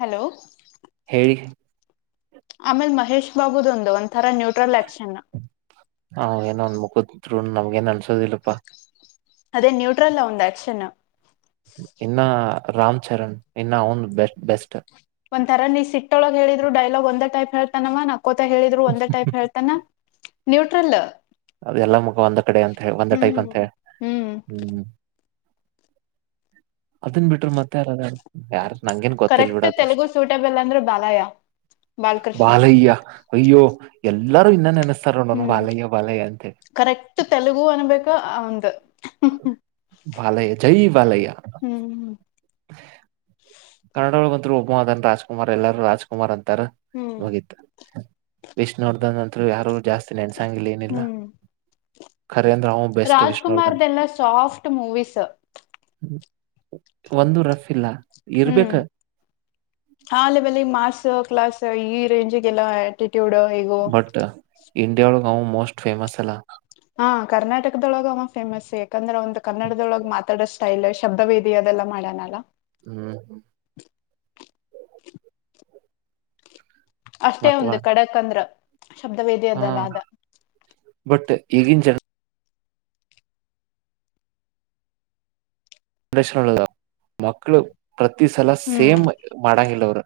hello ಹೇಳಿ ಆಮೇಲ್ ಮಹೇಶ್ ಬಾಗುದೊಂದು ಒಂಥರಾ ನ್ಯೂಟ್ರಲ್ ಆಕ್ಷನ್ ಹಾ್ ಏನ ಒಂದ ಮುಗುದಿದರು ನಮ್ಗ ಏನ್ ಅನ್ಸೋದಿಲ್ಲಪ್ಪಾ ಅದೇ ನ್ಯೂಟ್ರಲ್ ಉಂದ ಆಕ್ಕ್ಷನ್ ಇನ್ನ ರಾಮ್ಚರಣ್ ಇನ್ನ ಅವನು ಬೆ ಬೆಸ್ಟ್ ಒಂಥರಾ ನೀ ಸಿಟ್ಟೊಳಗ್ ಹೇಳಿದ್ರು ಡೈಲಾಗ್ ಒಂದೇ ಟೈಪ್ ಹೇಳ್ತಾನಮ್ಮ ನ ಕೋತಾ ಹೇಳಿದ್ರು ಒಂದ ಟೈಪ್ ಹೇಳ್ತಾನ ನ್ಯೂಟ್ರಲ್ ಅದೆ ಎಲ್ಲ ಮುಗ ಒಂದ ಕಡೆ ಅಂತೆ ಒಂದ ಟೈಪ್ ಹ್ಮ್ ಅಂತೆ ಹ್ಮ್ ಅದನ್ ಬಿಟ್ರ ಮತ್ತೆ ಯಾರದ ಯಾರ ನಂಗೇನ್ ಗೊತ್ತಿಲ್ ಬಿಡ ಕರೆಕ್ಟ್ ಅದಷ್ಟ ತೆಲುಗು ಸೂಟೇಬಲ್ ಅಂದ್ರೆ ಬಾಲಯ್ಯ ಬಾಲಕೃಷ್ಣ ಬಾಲಯ್ಯ ಅಯ್ಯೋ ಎಲ್ಲಾರು ಇನ್ನ ನೆನಸ್ತ ಹ್ಮ್ ಕರೆಕ್ಟ್ ತೆಲುಗು ಅನ್ಬೇಕ ಒಂದ್ ಬಾಲಯ್ಯ ಜೈ ಬಾಲಯ್ಯ ಹ್ಮ್ ಕನ್ನಡೊಳಗಂತೂ ಒಬ್ಬ ಅದನ್ ರಾಜ್ಕುಮಾರ್ ಎಲ್ಲರೂ ರಾಜ್ಕುಮಾರ್ ಅಂತ ತರ ಹ್ಮ್ ಹೋಗಿತ ಎಷ್ಟ ನೋಡ್ದ ಯಾರುರು ಜಾಸ್ತಿ ನೆನ್ಸಂಗಿಲ್ಲ ಏನಿಲ್ಲ ಹ್ಮ್ ರೇಂದ್ರ ಬೆಸ್ಟ್ ವಿಷ್ಣರ್ಧನ್ ರಾಜ್ಕುಮಾರ್ದೆಲ್ಲ ಸಾಫ್ಟ್ ಮೂವೀಸ್ ಒಂದು ರಫ್ ಇಲ್ಲ ಹ್ಮ್ ಇರ್ಬೇಕ ಆ ಲೆವೆಲ್ಲಿ ಮಾಸ್ ಕ್ಲಾಸ್ ಈ ರೇಂಜಿಗೆಲ್ಲ ಟ್ಯೂಡೋ ಹಗೋ ಬಟ್ ಇಂಡಿಯಾ ಒಳಗೆ ಅವ ಮೋಸ್ಟ್ ಫೇಮಸ್ ಅಲ್ಲ ಹಾ ಕರ್ನಾಟಕದೊಳ ಅವಾಗ ಫೇಮಸ್ ಯಾಕಂದ್ರೆ ಒಂದು ಕನ್ನಡದೊಳಗೆ ಮಾತಾಡೋ ಸ್ಟೈಲ್ ಶಬ್ದವೀದಿ ಲ್ಲ ಮಾಡಣಲ್ಲ ಹ್ಮ್ ಹ್ಮ್ ಅಷ್ಟೇ ಮತ್ ಒಂದು ಖಡಕಂದ್ರ ಶಬ್ದವೇದಿಯದಲ್ಲ ಅದ ಈಗಿ ಜಾಗ ಜರಷನ್ ಮಕ್ಳು ಪ್ರತಿ ಸಲ ಹ್ಮ್ ಸೇಮ್ ಮಾಡಂಗಿಲ್ಲ ಅವರು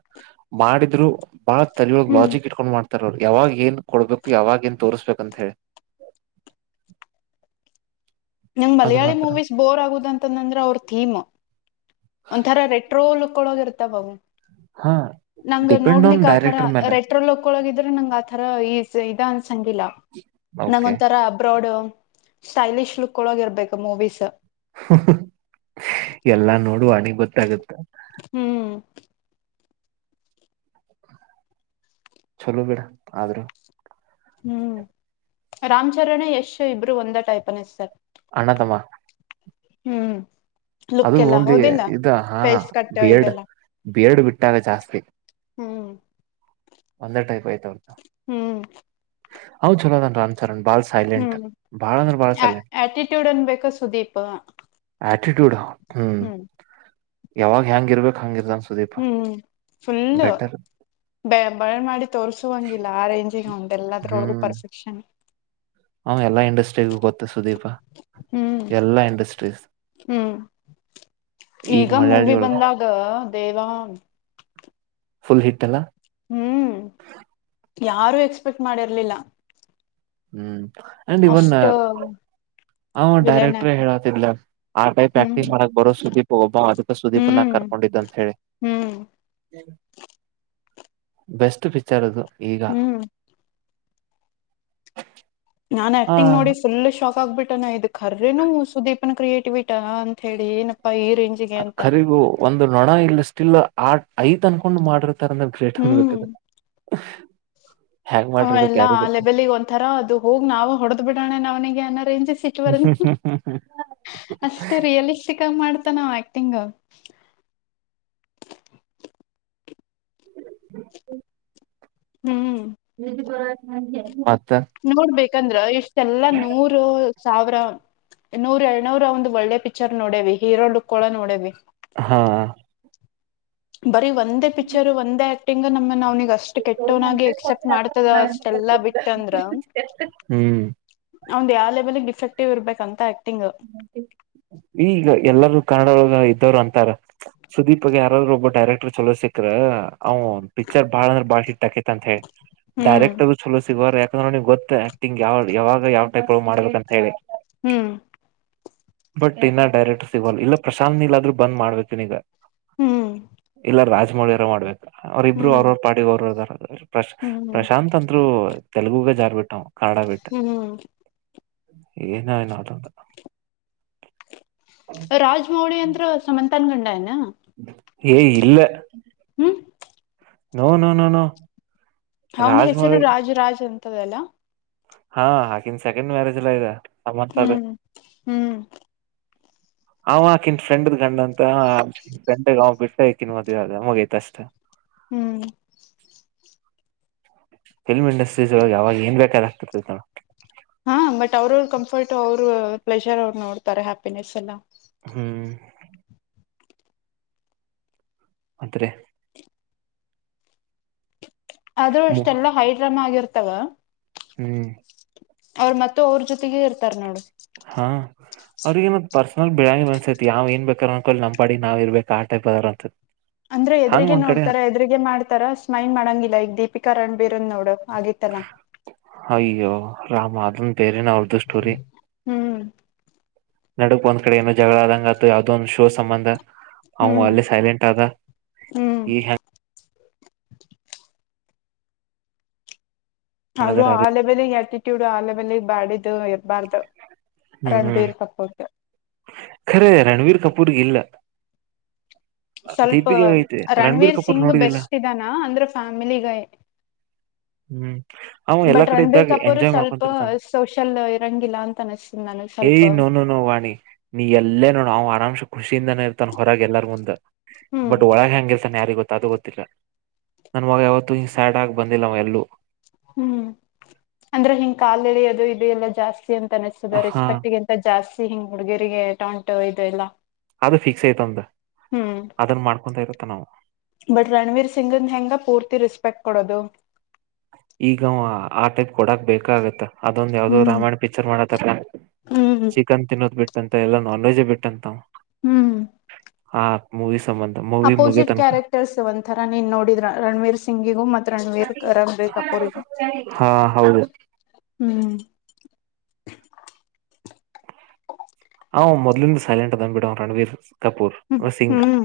ಮಾಡಿದ್ರು ಬಾಳ ತಲಿಯೋಳ ಹ್ಮ್ ಲಾಜಿಕ್ ಇಟ್ಕೊಂಡ್ ಮಾಡ್ತಾರೆ ಯಾವಾಗ ಏನ್ ಕೊಡ್ಬೇಕು ಯಾವಾಗ ಏನ್ ತೋರಿಸಬೇಕಂತ ಹೇಳಿ ನಂ್ ಅದು ಮಲಯಾಳಿ ಮಾತ್ರ ಮೂವೀಸ್ ಬೋರ್ ಆಗುದ ಅಂತಂದಂದ್ರ ಅವ್ರ ಥೀಮ್ ಒಂಥರ ರೆಟ್ರೋ ಲುಕ್ ಕೊಳೋಗಿರ್ತಾವಾವು ಹಾ ನಂಗ ಡಿಪೆಂಡ್ ಆನ್ ನೋಡ್ಲಿಕ್ ಆತರ ಡೈರೆಕ್ಟರ್ ಮೇಲೆ ರೆಟ್ರೋಲ್ ಒಕ್ಕೊಳಗಿದ್ರೆ ನಂಗ ಆತರ ಈ ಇದ ಅನ್ಸಂಗಿಲ್ಲ ನಂಗ ಓಕೆ ಒಥರ ಅಬ್ರಾಡ್ ಸ್ಟೈಲಿಷ್ ಲುಕ್ ಕ್ಕಳೋಗಿರ್ಬೇಕು ಮೂವೀಸ್ ಎಲ್ಲಾ ನೋಡುವನಿ ಗೊತ್ತಾಗುತ್ತ ಹ್ಮ್ ಚಲೋ ಬೀಡ ಆದ್ರೂ ಹ್ಮ್ ರಾಮ್ಚರಣೆ ಯಶು ಇಬ್ರು ಒಂದ ಟೈಪನ ಸರ್ ಅಣತಮ ಹ್ಮ್ ಲುಕ್ ಅದು ಎಲ್ಲ ಒಂದು ಹೌದಿಲ್ಲ ಇದ ಹಾ ಫೇಸ್ ಕಟ್ ಬಿ ಎಡ್ ಇದೆಲ್ಲ ಬಿ ಎಡ್ ಬಿಟ್ಟಾಗ ಜಾಸ್ತಿ ಹ್ಮ್ ಒಂದೇ ಟೈಪ್ ಆಯ್ತು ಹ್ಮ್ ಹೌ ಚಲೋದನ್ ರಾಮ್ಚರಣ ಬಾಳ ಸೈಲೆಂಟ್ ಹ್ಮ್ ಬಾಳ ಅಂದ್ರೆ ಬಾಳ ಸೈಲೆಂಟ್ ಆಟಿಟ್ಯೂಡ್ ಅನ್ಬೇಕ ಸುದೀಪ್ ಡ್ ಹ್ಮ್ ಯಾವಾಗ ಹೆಂಗ ಇರ್ಬೇಕು ಹಂಗ ಇರ್ದ ಅನ್ ಹ್ಮ್ ಫುಲ್ಲ ಬ ಬಳ ಮಾಡಿ ತೋರ್ಸುವ ಹಂಗಿಲ್ಲ ಆ ರೇಂಜಿಗೆ ಹ ಎಲ್ಲದರೊಳಗು ಹ್ಮ್ ಪರ್ಫೆಕ್ಷನ್ ಅವ ಎಲ್ಲ ಇಂಡಸ್ಟ್ರಿಗ ಗೊತ್ತು ಸುದೀಪ ಹ್ಮ್ ಎಲ್ಲಾ ಇಂಡಸ್ಟ್ರೀಸ್ ಹ್ಮ್ ಈಗ ಮಲಯಾಳಿ ಮೂವಿ ಒಳಗ ಬಂದಾಗ ದೇವಾ ಫುಲ್ ಹಿಟ್ ಅಲ್ಲ ಹ್ಮ್ ಯಾರು ಎಕ್ಸ್ಪೆಕ್ಟ್ ಮಾಡಿರ್ಲಿಲ್ಲ ಹ್ಮ್ ಅಷ್ಟ ಹ ವಿಲನ್ ಡೈರೆಕ್ಟ್ರೇ ಆಕ್ಟಿಂಗ್ ಹೇಳತಿದ್ಲ ಆ ಟೈಪ್ ಹ್ಮ್ ಆಕ್ಟಂಗ ಮಾಡಕ್ ಬರೋ ಸುದೀಪ್ ಒಬ್ಬ ಅದಕ್ಕ ಸುದೀಪ್ಗ ಹ್ಮ್ ಕರ್ಕೊಂಡು ನಡಿದ್ದಂತ ಹೇಳಿ ಹ್ಮ್ ಬೆಸ್ಟ್ ಪಿಕ್ಚರ್ ಅದು ಈಗ ಹ್ಮ್ ನಾನ್ ಆ ಆಕ್ಟಿಂಗ್ ನೋಡಿ ಫುಲ್ ಶಾಕ್ ಆಗ್ಬಿಟ್ಟ ನ ಇದ್ ಕರ್ರೇನು ಸುದೀಪನ್ ಕ್ರಿಯೇಟಿವಿಟಾ ಅಂತ ಹೇಳಿ ಈ ರೇಂಜಿಗೆ ಅಂತ ಕರಿಗು ಒಂದು ನೊಣ ಇಲ್ಲ ಸ್ಟಿಲ್ ಆ ಐತ್ ಅನ್ಕೊಂಡ್ ಮಾಡ್ರ ಹ್ಮ್ [unintelligible] ಹ್ ಎಲ್ಲಾ ಆ ಲೆಬಲಿಗ್ ಒಂಥರ ಅದು ಹೋಗ್ ನಾವು ಹೊಡೆದ್ ಬಿಡೋಣೆ ನವನಿಗೆ ಅನ್ನ ಅಷ್ಟೇ ರಿಯಲಿಸ್ಟಿಕ್ ಆಗ ಮಾಡ್ತ ನಾವ ಆಕ್ಟಿಂಗ್ [inaudible] [inaudible] ಹ್ಮ್ ನಿದು ಬರ ನೋಡ್ಬೇಕಂದ್ರ ಇಷ್ಟೆಲ್ಲ ನೂರು ಸಾವಿರ ನೂರ ಎರನೂರ ಒಂದ್ ಒಳ್ಳೆ ಪಿಕ್ಚರ್ ನೋಡೇವಿ ಹೀರೋ ಡಡ್ಕೋಳ ನೋಡೇವಿ ಹಾ ಬರೀ ಒಂದೇ ಪಿಕ್ಚರ್ ಒಂದೇ ಆಕ್ಟಿಂಗ್ ನಮ್ಮ ನನಿಗೆ ಅಷ್ಟ್ ಕೆಟ್ಟವ್ನಾಗಿ ಎಕ್ಸೆಪ್ಟ್ ಮಾಡ್ತದ ಅಷ್ಟೆಲ್ಲಾ ಬಿಟ್ಟಂದ್ರ ಹ್ಮ್ ಒಂದ್ ಯಾವ ಲೆಬಲಿ ಡಿಫೆಕ್ಟಿವ್ ಇರ್ಬೇಕ ಅಂತ ಆಗ್ತತಿ ಈಗ ಎಲ್ಲರೂ ಕನ್ನಡವಾಗ ಇದ್ದವರು ಅಂತಾರ ಸುದೀಪ್ಗ ಯಾರಾದ್ರರು ಒಬ್ಬ ಡೈರೆಕ್ಟರ್ ಚಲೋ ಸಿಕ್ಕ್ರ ಅವ್ ಪಿಕ್ಚರ್ ಬಾಳ ಅಂದ್ರ ಬಾಳ ಹಿಟ್ ಹಾಕೈತಿ ಅಂತ ಹೇಳಿ ಹ್ಮ್ ಡೈರೆಕ್ರ್ ಚಲೋ ಸಿಗುವ ಯ ಗ್ ಗೊ ಆಕ್ಟಿಂಗ್ ಯಾವ ಯಾವಾಗ ಯಾವ್ ಟೈಪ್ ಮಾಡ್ಬೇಕಕ್ ಅಂತ ಹೇಳಿ ಹ್ಮ್ ಬಟ್ ಇನ್ನ ಡೈರೆಕ್ಟ್ ಸಿಗವಲ್ ಇಲ್ಲ ಪ್ರಶಾಂತ್ ನೀಲ್ದ್ರೂ ಬಂದ್ ಮಾಡ್ಬೇಕತನ ಈಗ ಹ್ಮ್ ಇಲ್ಲ ರಾಜಮೌಳಿಯಾರ ಮಾಡ್ಬೇಕು ಅವ್ರಬ್ರು ಅವ್ರ ಹ್ಮ್ ಅವ್ರ ಪಾರ್ಟಿ ಅವ್ರಾರ ಪ್ರಶ ಹ್ಮ್ ಪ್ರಶಾಂತ್ ಅಂದ್ರು ತೆಲುಗುಗೆ ಜಾರ್ ಬಿಟ್ಟು ಕನ್ನಡ ಬಿಟ್ಟ ಹ್ಮ್ ಏನ ಅನದು [inaudible] ರಾಜಮೌಳಿ ಅಂದ್ರ ಸಮಂತನ್ ಗಂಡ ನ ಏ ಇಲ್ಲ ಹ್ಮ್ ನೋ ನೋ ನೋ ಅವಂದ್ ಹೆಸರು ರಾಜ್ಮೌಳಿ ರಾಜ ರಾಜ್ ಅಂತದಲ್ಲ ಹಾ ಹಕಿನ ಸೆಕೆಂಡ್ ಮ್ಯಾರೇಜ್ ಎಲ್ಲಾ ಇದೆನ್ ಹ್ಮ್ ಹ್ಮ್ ಅವಕನ್ ಫ್ರೆಂಡ್ದ್ ಗಂಡ್ ಅಂತ ಫ್ರೆಂಡಗ ಅವ ಬಿಟ್ಟಕನ್ ಮದ್ವೆ ಅದ ಮಗೈತ್ ಅಷ್ಟ ಹ್ಮ್ ಫಿಲ್ಮ್ ಇಂಡಸ್ಟ್ರೀಳ ಯಾವಾಗ ಏನ್ ಬೇಕಾದ ಆಗ್ತಿತಿ ತ ಹಾ ಬಟ್ ಅವ್ರ ಕಂಫರ್ಟ್ ಅವರು ಪ್ಲೆಜರ್ ಅವ್ರು ನೋಡ್ತಾರೆ ಹ್ಯಾಪಿನೆಸ್ ಎಲ್ಲ ಹ್ಮ್ ಮತ್ತೆ ಅದು ಅಷ್ಟೆಲ್ಲಾ ಹೈಡ್ರಮ್ ಆಗಿರ್ತವ ಹ್ಮ್ ಅವ್ರ ಮತ್ತ ಅವ್ರ ಜೊತೆಗೆ ಇರ್ತಾರ ನೋಡು ಹಾ ಅವ್ರಗಏ ಪರ್ಸನಲ್ ಬಿಳೆ ಅನ್ಸೈತಿ ಯಾವ ಏನ್ ಬೇಕಾರ ಅನ್ಕೋ ನಮ್ಮಾಡಿಾವ ಇರ್ಬೇಕ ಆ ಟೈಪ್ ಅದ ಅಂತ ಅಂದ್ರೆ ಹಂಗ್ ಎದ್ರಗೆ ಒಂದ್ ಕಡೆ ನೋಡ್ತಾರ ಎದ್ರಿಗೆ ಮಾಡ್ತಾರ ಸ್ಮೈಲ್ ಮಾಡಂಗಿಲ್ಲ ಈಕ್ ದೀಪಿಕಾ ರಣ್ಬೀರಂದ ನೋಡು ಆಗಿ ತ್ತರ ಅಯ್ಯೋ ರಾಮ ಅದನ್ ಬೇರೆೇನ ಅವರ್ದುು ಸ್ಟೋರಿ ಹ್ಮ್ ನಡಕ್ ಒಂದ್ ಕಡೆ ಏನೋ ಜಗಳ ಆದಂಗ ಅದು ಯಾವ್ದದ ಒಂದು್ ಶೋ ಸಂಬಂಧ ಅವ ಹ್ಮ್ ಅಳ್ಳೆ ಸೈಲೆಂಟ್ ಆದದ ಹ್ಮ್ ಈ ಅವ್ರು ಹೆಂಗ ಆ ಲೆಬಲ್ ಆಟಿಟ್ಯೂಡ್ ಆ ಲೆವೆಲ್ಗ್ ಬಾಡದುು ಇರಬಾರ್ದು ರಂಡೇರು ಕಪೋಟ ಖರೆೇ ರಣವೀರ್ ಕಪೂರ್ ಇಲ್ಲ ಸ್ವಲ್ಪ ದೀಪಿಗೆ ಐತೆ ರಣಬೀರ್ ರಣವೀರ್ ಕಪೂರ್ ಸಿಂಗ್ ನೋಡಿದಿಲ್ಲ ಬೆಸ್ಟ್ ಇದಾನ ಅಂದ್ರೆ ಫ್ಯಾಮಿಲಿಗ [inaudible] ಹ್ಮ್ ಅವ ಎಲ್ಲಾ ಬಟ್ ಕಡೆ ರಣಬೀರ್ ಇದ್ದಾಗ ಕಪೂರ್ ಎಂಜಾಯ್ ಸ್ವಲ್ಪ ಮಾಡ್ಕೊಂತಿರ್ತಾನ ಸೋಷಲ್ ಇರಂಗಿಲ್ಲ ಅಂತ ಅನಸ್ತನ ಅನಸ್ತ ಏಯ್ ನೋನು ನೋವಾಣಿ ನೀ ಎಲ್ಲೇ ನೋ ನಾವು ಆರಾಮ ಂಷ ಖುಷಿಯಿಂದಾನೇ ಇರ್ತಾನನ್ ಹೊರಗೆ ಎಲ್ಲಾರ್ ಮುಂದ ಹ್ಮ್ ಬಟ್ ಒಳಗೆ ಹಂಗ ಇರ್ತಾನ ಯಾರಿಗ ಗೊತ್ತ ಅದು ಗೊತ್ತಿಲ್ಲ ನನ್ ಮಾಗ ಯಾವತ್ತುೂ ಹ ಸ್ಯಾಡ್ ಆಗಿ ಬಂದಿಲ್ಲ ಅವ ಎಲ್ಲೂ ಹ್ಮ್ ಅಂದ್ರೆ ಹಿಂಗ್ ಕಾಲ ಎಳೆಯ ಅೋದು ಇದು ಎಲ್ಲಾ ಜಾಸ್ತಿ ಅಂತ ತನಸುದ ಹಾ ರೆಸ್ಪೆಕ್ಟ್ಗಂತ ಜಾಸ್ತಿ ಹಿಂಗ್ ಹುಡುಗಿರಿಗೆ ಟಾಂಟು ಇದು ಇಲ್ಲ ಅದು ಫಿಕ್ಸ್ ಐತಂದ ಅದನ್ ಮಾಡ್ಕೊಂತ ಇರತ್ತ ನಾವು ಬಟ್ ರಣವೀರ್ ಸಿಂಗಂದ ಹೆಂಗ ಪೂರ್ತಿ ರೆಸ್ಪೆಕ್ಟ್ ಕೊಡೋದು ಈಗ ಆ ಟೈಪ್ ಕೊಡಾಕ್ ಬೇಕ ಆಗತ್ತ ಅದೊಂದ್ ಯಾವ್ದೋ ಹ್ಮ್ ರಾಮಾಯಣ ಪಿಕ್ಚರ್ ಮಾಡತ್ತಾರ ಹ್ಮ್ ಚಿಕನ್ ತಿನ್ನೋದ್ ಬಿಟ್ಟ ಅಂತ ಎಲ್ಲ ನಾನ್ ವೆಜ ಬಿಟ್ಟಂತ ಹ್ಮ್ ಆ ಮೂವಿ ಸಂಬಂಧ ಮೂವಿ ಮುಗಿಯೋ ಅಪೋಸಿಟ್ ತನಕ ಕ್ಯಾರೆಕ್ಟರ್ಸ್ ಒಂಥರ ನೀನ್ ನೋಡಿದ ರಣವೀರ್ ಸಿಂಗಿಗು ಮೆ ರ ಬೇರು ಇರಂಗ ತಪ್ಪ್ರಗದು ಹಾ ಹೌದು ಹ್ಮ್ ಹ ಹ ಮೊದ್ಲಿಂದ ಸೈಲೆಂಟ್ ಅದ ಅಂದ್ಬಿಡ ರಣಬೀರ್ ಕಪೂರ್ ಹ್ಮ್ ಸಿಂಗ್ ಹ್ಮ್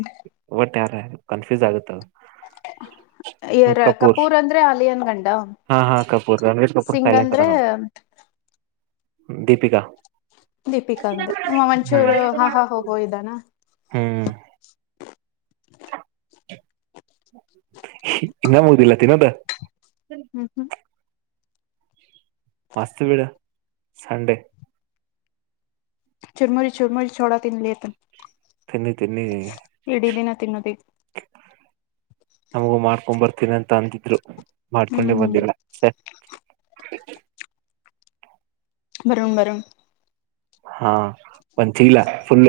ಒ ಾರ ಕನ್ಫ್ಯೂಸ್ ಆಗುತ್ತ ಯರ ಕಪೂರ್ ಅಂದ್ರೆ ಅಲಿಯನ್ ಗಂಡ ಹಾ ಹಾ ಕಪೂರ್ ರಮೇಶ ಕಪೂರ್ ಸಿಂಗ್ ಸೈಲೆಂಟ್ದ ಅಂದ್ರೆ ನಾವು [inaudible] ದೀಪಿಕಾ ದೀಪಿಕಾ ಅಂದ ನಿಮ್ಮ ಹ್ಮ್ ಮಂಚೂರು ಹಾ ಹಾ ಹೋಗೋ ಇದ್ದಾನ ಹ್ಮ್ ಇನ್ನ ಮುದಿಲ್ಲ ತಿನ್ನದ ಹ್ಮ್ ಹ್ಮ್ ಮಸ್ತ್ ಬಿೀಡ ಸಂಡೇ ಚುರ್ಮುರಿ ಚುರ್ಮುರಿ ಛೋಡಾ ತಿಲ್ಲಿತ ತಿನ್ನಿ ತಿನ್ನಿ ಎಡೀ ದಿನ ತಿನ್ನುೋದ ನಮಗೂ ಮಾಡ್ಕೊಂಡ ಬರ್ತೀನಿ ಅಂತ ಅಂದಿದ್ರು ಹ್ಮ್ ಮಾಡ್ಕೊಂಡೆ ಹ್ಮ್ ಬಂದಿಲ್ಲ ಸ ಕೀ ಬರಂ ಬರ ಹಾ ಒಂತಲ್ಲ ಫುಲ್ಲ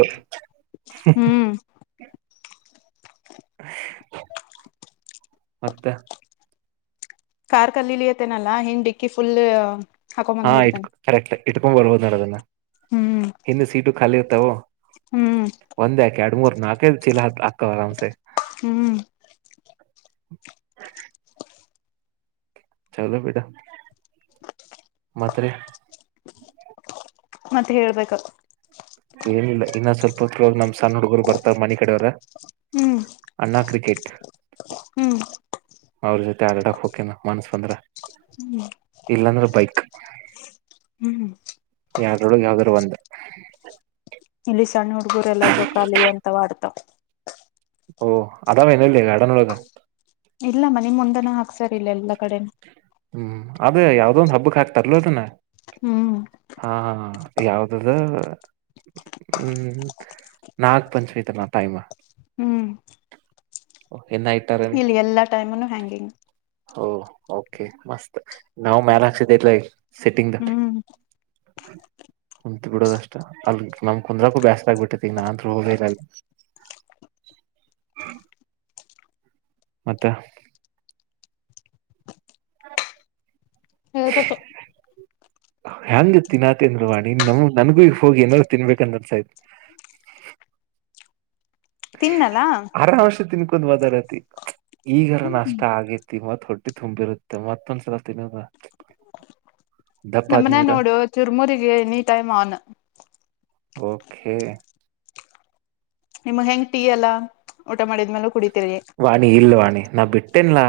ಹ್ಮ್ ಮತ್ತೆ ಕಾರ್ ಕಲ್ಲಿಲಿ ಅತೆೇನಲ್ಲಾ ಹನ್್ ಡಿಕ್ಕಿ ಫುಲ್ ಹಾಕೊಂಡ್ ಹಾ ಬಂದ್ ಇಟ್ಕ ಬಿಡ್ತೇನೆ ಕರೆಕ್ಟ್ ಇಟ್ಕೊಂಡ್ ಬರ್ಬೋದ ನಡ ಅದನ್ನ ಹ್ಮ್ ಹಿಂದ ಸೀಟು ಖಾಲಿ ಇರ್ತಾವ ಹ್ಮ್ ಕೆಡಮರ ನಾಕ ಚಿಲ್ಲ ಹ ಆಕ್ಕ ಆರಾಮ ಸ ಹ್ಮ್ [inaudible] ಚಲೋ ಬೇಟ ಮತ್ೆ ಮತ್ತೆ ಹೇಳ್ಬೇಕ ಏನಿಲ್ಲ ಇನ್ನ ಸ್ವಲ್ಪ ಹೊತ್ರ ನಮ್ ಸಣ್ಣ ಹುಡುಗರು ಬರ್ತಾವ ಮನ ಕಡೆಯವರ ಹ್ಮ್ ಅಣ್ಣ ಕ್ರಿಕೆಟ್ ಹ್ಮ್ ಅವ್ರ ಜೊತೆ ಆಡಡಾಕ್ ಹೋಗಕೇನ ಮನ್ಸ್ ಬಂದ್ರ ಹ್ಮ್ ಇಲ್ಲಾಂದ್ರೆ ಬೈಕ್ ಹ್ಮ್ ಯಾರೊಳಗೆ ಯಾವ್ದ್ರು ಒಂದು ಇಲ್ಲಿ ಸಣ್ಣ ಹುಡ್ಗರೆಲ್ಲಾ ಜೋಕಾಲಿ ಅಂತ ಮಾಡಡ್ತಾವ್ ಓ ಅದೆನ ಇಲ್ಲಿ ಅಡನ್ಳಗ ಇಲ್ಲಮ್ಮ ನಿಮ್ ಮುಂದನ ಹಾಕ್ಸರ್ಿಲ್ಲ ಎಲ್ಲಾ ಕಡೆನ ಹ್ಮ್ ಅದೇ ಯಾವ್ದ ಒಂದ್ ಹಬ್ಬಕ್ ಹಾಕ್ತಾರ್ಲ ಅದನ ಹ್ಮ್ ಹಾ ಹಾ ಯಾವ್ದದ ಹ್ಮ್ ನಾಗ ಪಂಚಮಿ ತಲ್ಲಾ ಟೈಮ [inaudible] ಇಲ್ಲಿ ಎಲ್ಲಾ ಟೈಮನು ಹ್ಯಾಂಗಿಂಗ್ ಓ ಓಕೆ ಮಸ್ತ್ ನಾವ್ ಮ್ಯಲ್ ಹಾಕ್ಸಿದ ಇಲ್ಲ ಈ ಹ್ಮ್ ಕುತ್ ಬಿಡೋದಷ್ಟ ಅಲ್ ನಮ್ ಕುಂದ್ರಕೂ ಬ್ಯಸ್ ಆಾಗಗ್ಬಿಟ್ಟೈತಿಗ ನಾ ಅಂತೂ ಹೋಗ್ೇರಲ್ [inaudible] ಮತ್ತೆ ಹತಪ್ಪ ಹೆಂಗ ತಿಿನಾತ ಅಂದರು ವಾಣಿ ನಮ್ ನನ್ಗೂ ಹೋಗಿ ಏನಾದಾರರು ತಿನ್ಬೇಕಂದ ಅನ್ಸಾಯತ್ ತಿನ್ನಲಾ ಕುಂದ್ ಮದಾಡತಿ ಈಗಾರ ಹ್ಮ್ ನಾಷ್ಟ ಆಗೇತಿ ಮತ್ ಹೊಟ್ಟಿ ತುಂಬಿರುತ್ತೆ ಮತ್ತೊಂದ್ಸಲ ತಿಿನದ ಹ ನಮನೆ ನೋಡು ತಿರ್ಮೂರಿಗೆ ಎನಿ ಟೈಮ್ ಆನ್ ಓಕೆ ನಿಮ್ಮ ಹೆಂಗ್ ಟೀ ಅಲ್ಲ ವಾಣಿ ಇಲ್ ವಾಣಿ ನಾ ಬಿಟ್ಟೇನ್ಲ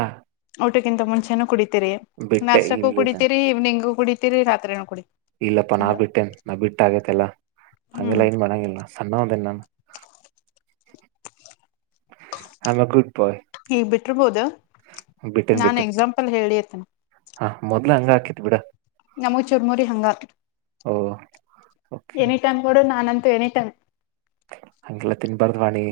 ಊಟಕ್ಕಿಂತ ಮುಂಚೆನ ಕುಡಿತೀರಿ ಬಿಟ್ಟೆ ನಾಷ್ಟಕ್ಕೂ ಇಲ್ಲ ಇಲ್ಲ ಕುಡಿತೀರಿ ಇವ್ನಿಂಗು ಕುಡಿತೀರಿ ರಾತ್ರಿನೂ ಕುಡಿತರಿ ಇಲ್ಲಪ್ಪಾ ನಾ ಬಿಟ್ಟೇನ್ ನಾ್ ಬಿಟ್ಟ ಆಗೇತೆಲ್ಲಾ ಅಂಗ ಹ್ಮ್ ಲೈನ್ ಮಾಡಡಂಗಿಲ್ಲ ಸಣ್ಣ ಅದನಾನ ಆಮ್ ಅ ಗುಡ್ ಬಯ ಇರ್ಬೋದ ನಾನ್ ಎಕ್ಸಾಂಪಲ್ ಹೇಳಿತೇನೆ ಹಾ ಮೊದ್ಲ ಹಂಗ ಹಾಕಿತ್ ಬಿಡ ನಮ ಚುರ್ಮುರಿ ಹಂಗ ಓ ಓಕೆ ಎನಿ ಟೈಮ್ ಕೂಡ ನಾನಂತ ಎನಿ ಟೈಮ ಅಂಗಲ್ಲ ತಿನ್ಬಾರದವಾಣಿ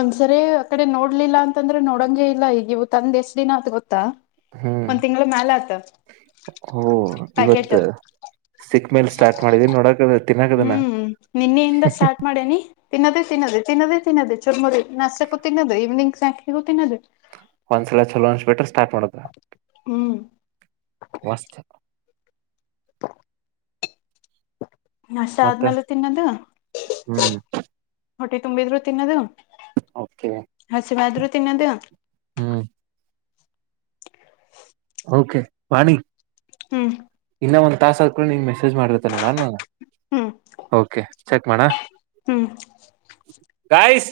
ಒಂದ್ಸರಿ ಆ ಕಡೆ ನೋಡ್ಲಿಲ್ಲ ಅಂತಂದ್ರೆ ನೋಡಂಗಗೆ ಇಲ್ಲ ಈಗ ಇವು ತಂದ ಎಷ್ಟ ದಿನ ಅತ್ ಗೊತ್ತ ಆ ಹ್ಮ್ ಒಂದ್ ತಿಂಗಗಳ ಮ್ಯಾಲ ಆತ ಓ ಇವತ್ ಪ್ಯಾಕೆಟ್ ಸಿಕ್ ಮೇಲ್ ಸ್ಟಾರ್ಟ್ ಮಾಡಿದೀಿ ನೋಡಕದ ಹ್ಮ್ ನಿನ್ನೆಯಿಂದ ಸ್ಟಾರ್ಟ್ ಮಾಡೇನಿ ತಿನ್ನದೇ ತಿನ್ನದೇ ತಿನ್ನದೇ ತಿನ್ನದೆೇ ಚುರ್ಮೊದ ನಸಕ್ಕೂ ತಿನ್ನದು ಈವ್ನಿಂಗ್ ಸಾಯಂಕಿಗೂ ತಿನ್ನೋದು ಒಂದ್ಸಲ ಚಲೋ ಅನ್ಸ್ಬಿಟ್ರೆ ಸ್ಟಾರ್ಟ್ ಮಾಡ್ದ ಹ್ಮ್ ವಸ್ತ ನಾಷ್ಟ ಮತ್ತ ಆದ್ಮೇಲೆ ತಿನ್ನದು ಹ್ಮ್ ಹೊಟ್ಟೆ ತುಂಬಿದ್ರು ತಿನ್ನದು ಓಕೆ ಹಸಿವಾದ್ರು ತಿನ್ನೋದು ಹ್ಮ್ ಓಕೆ ವಾಣಿ ಹ್ಮ್ ಇನ್ನ ಒಂದ್ ತಾಸ ಆದಕ ನಿ ಮೆಸೇಜ್ ಮಾಡರತ್ತ ನೋಡ ಹ್ಮ್ ಕೆ ಚೆಕ್ ಮಾಡ ಹ್ಮ್ ಗೈಸ್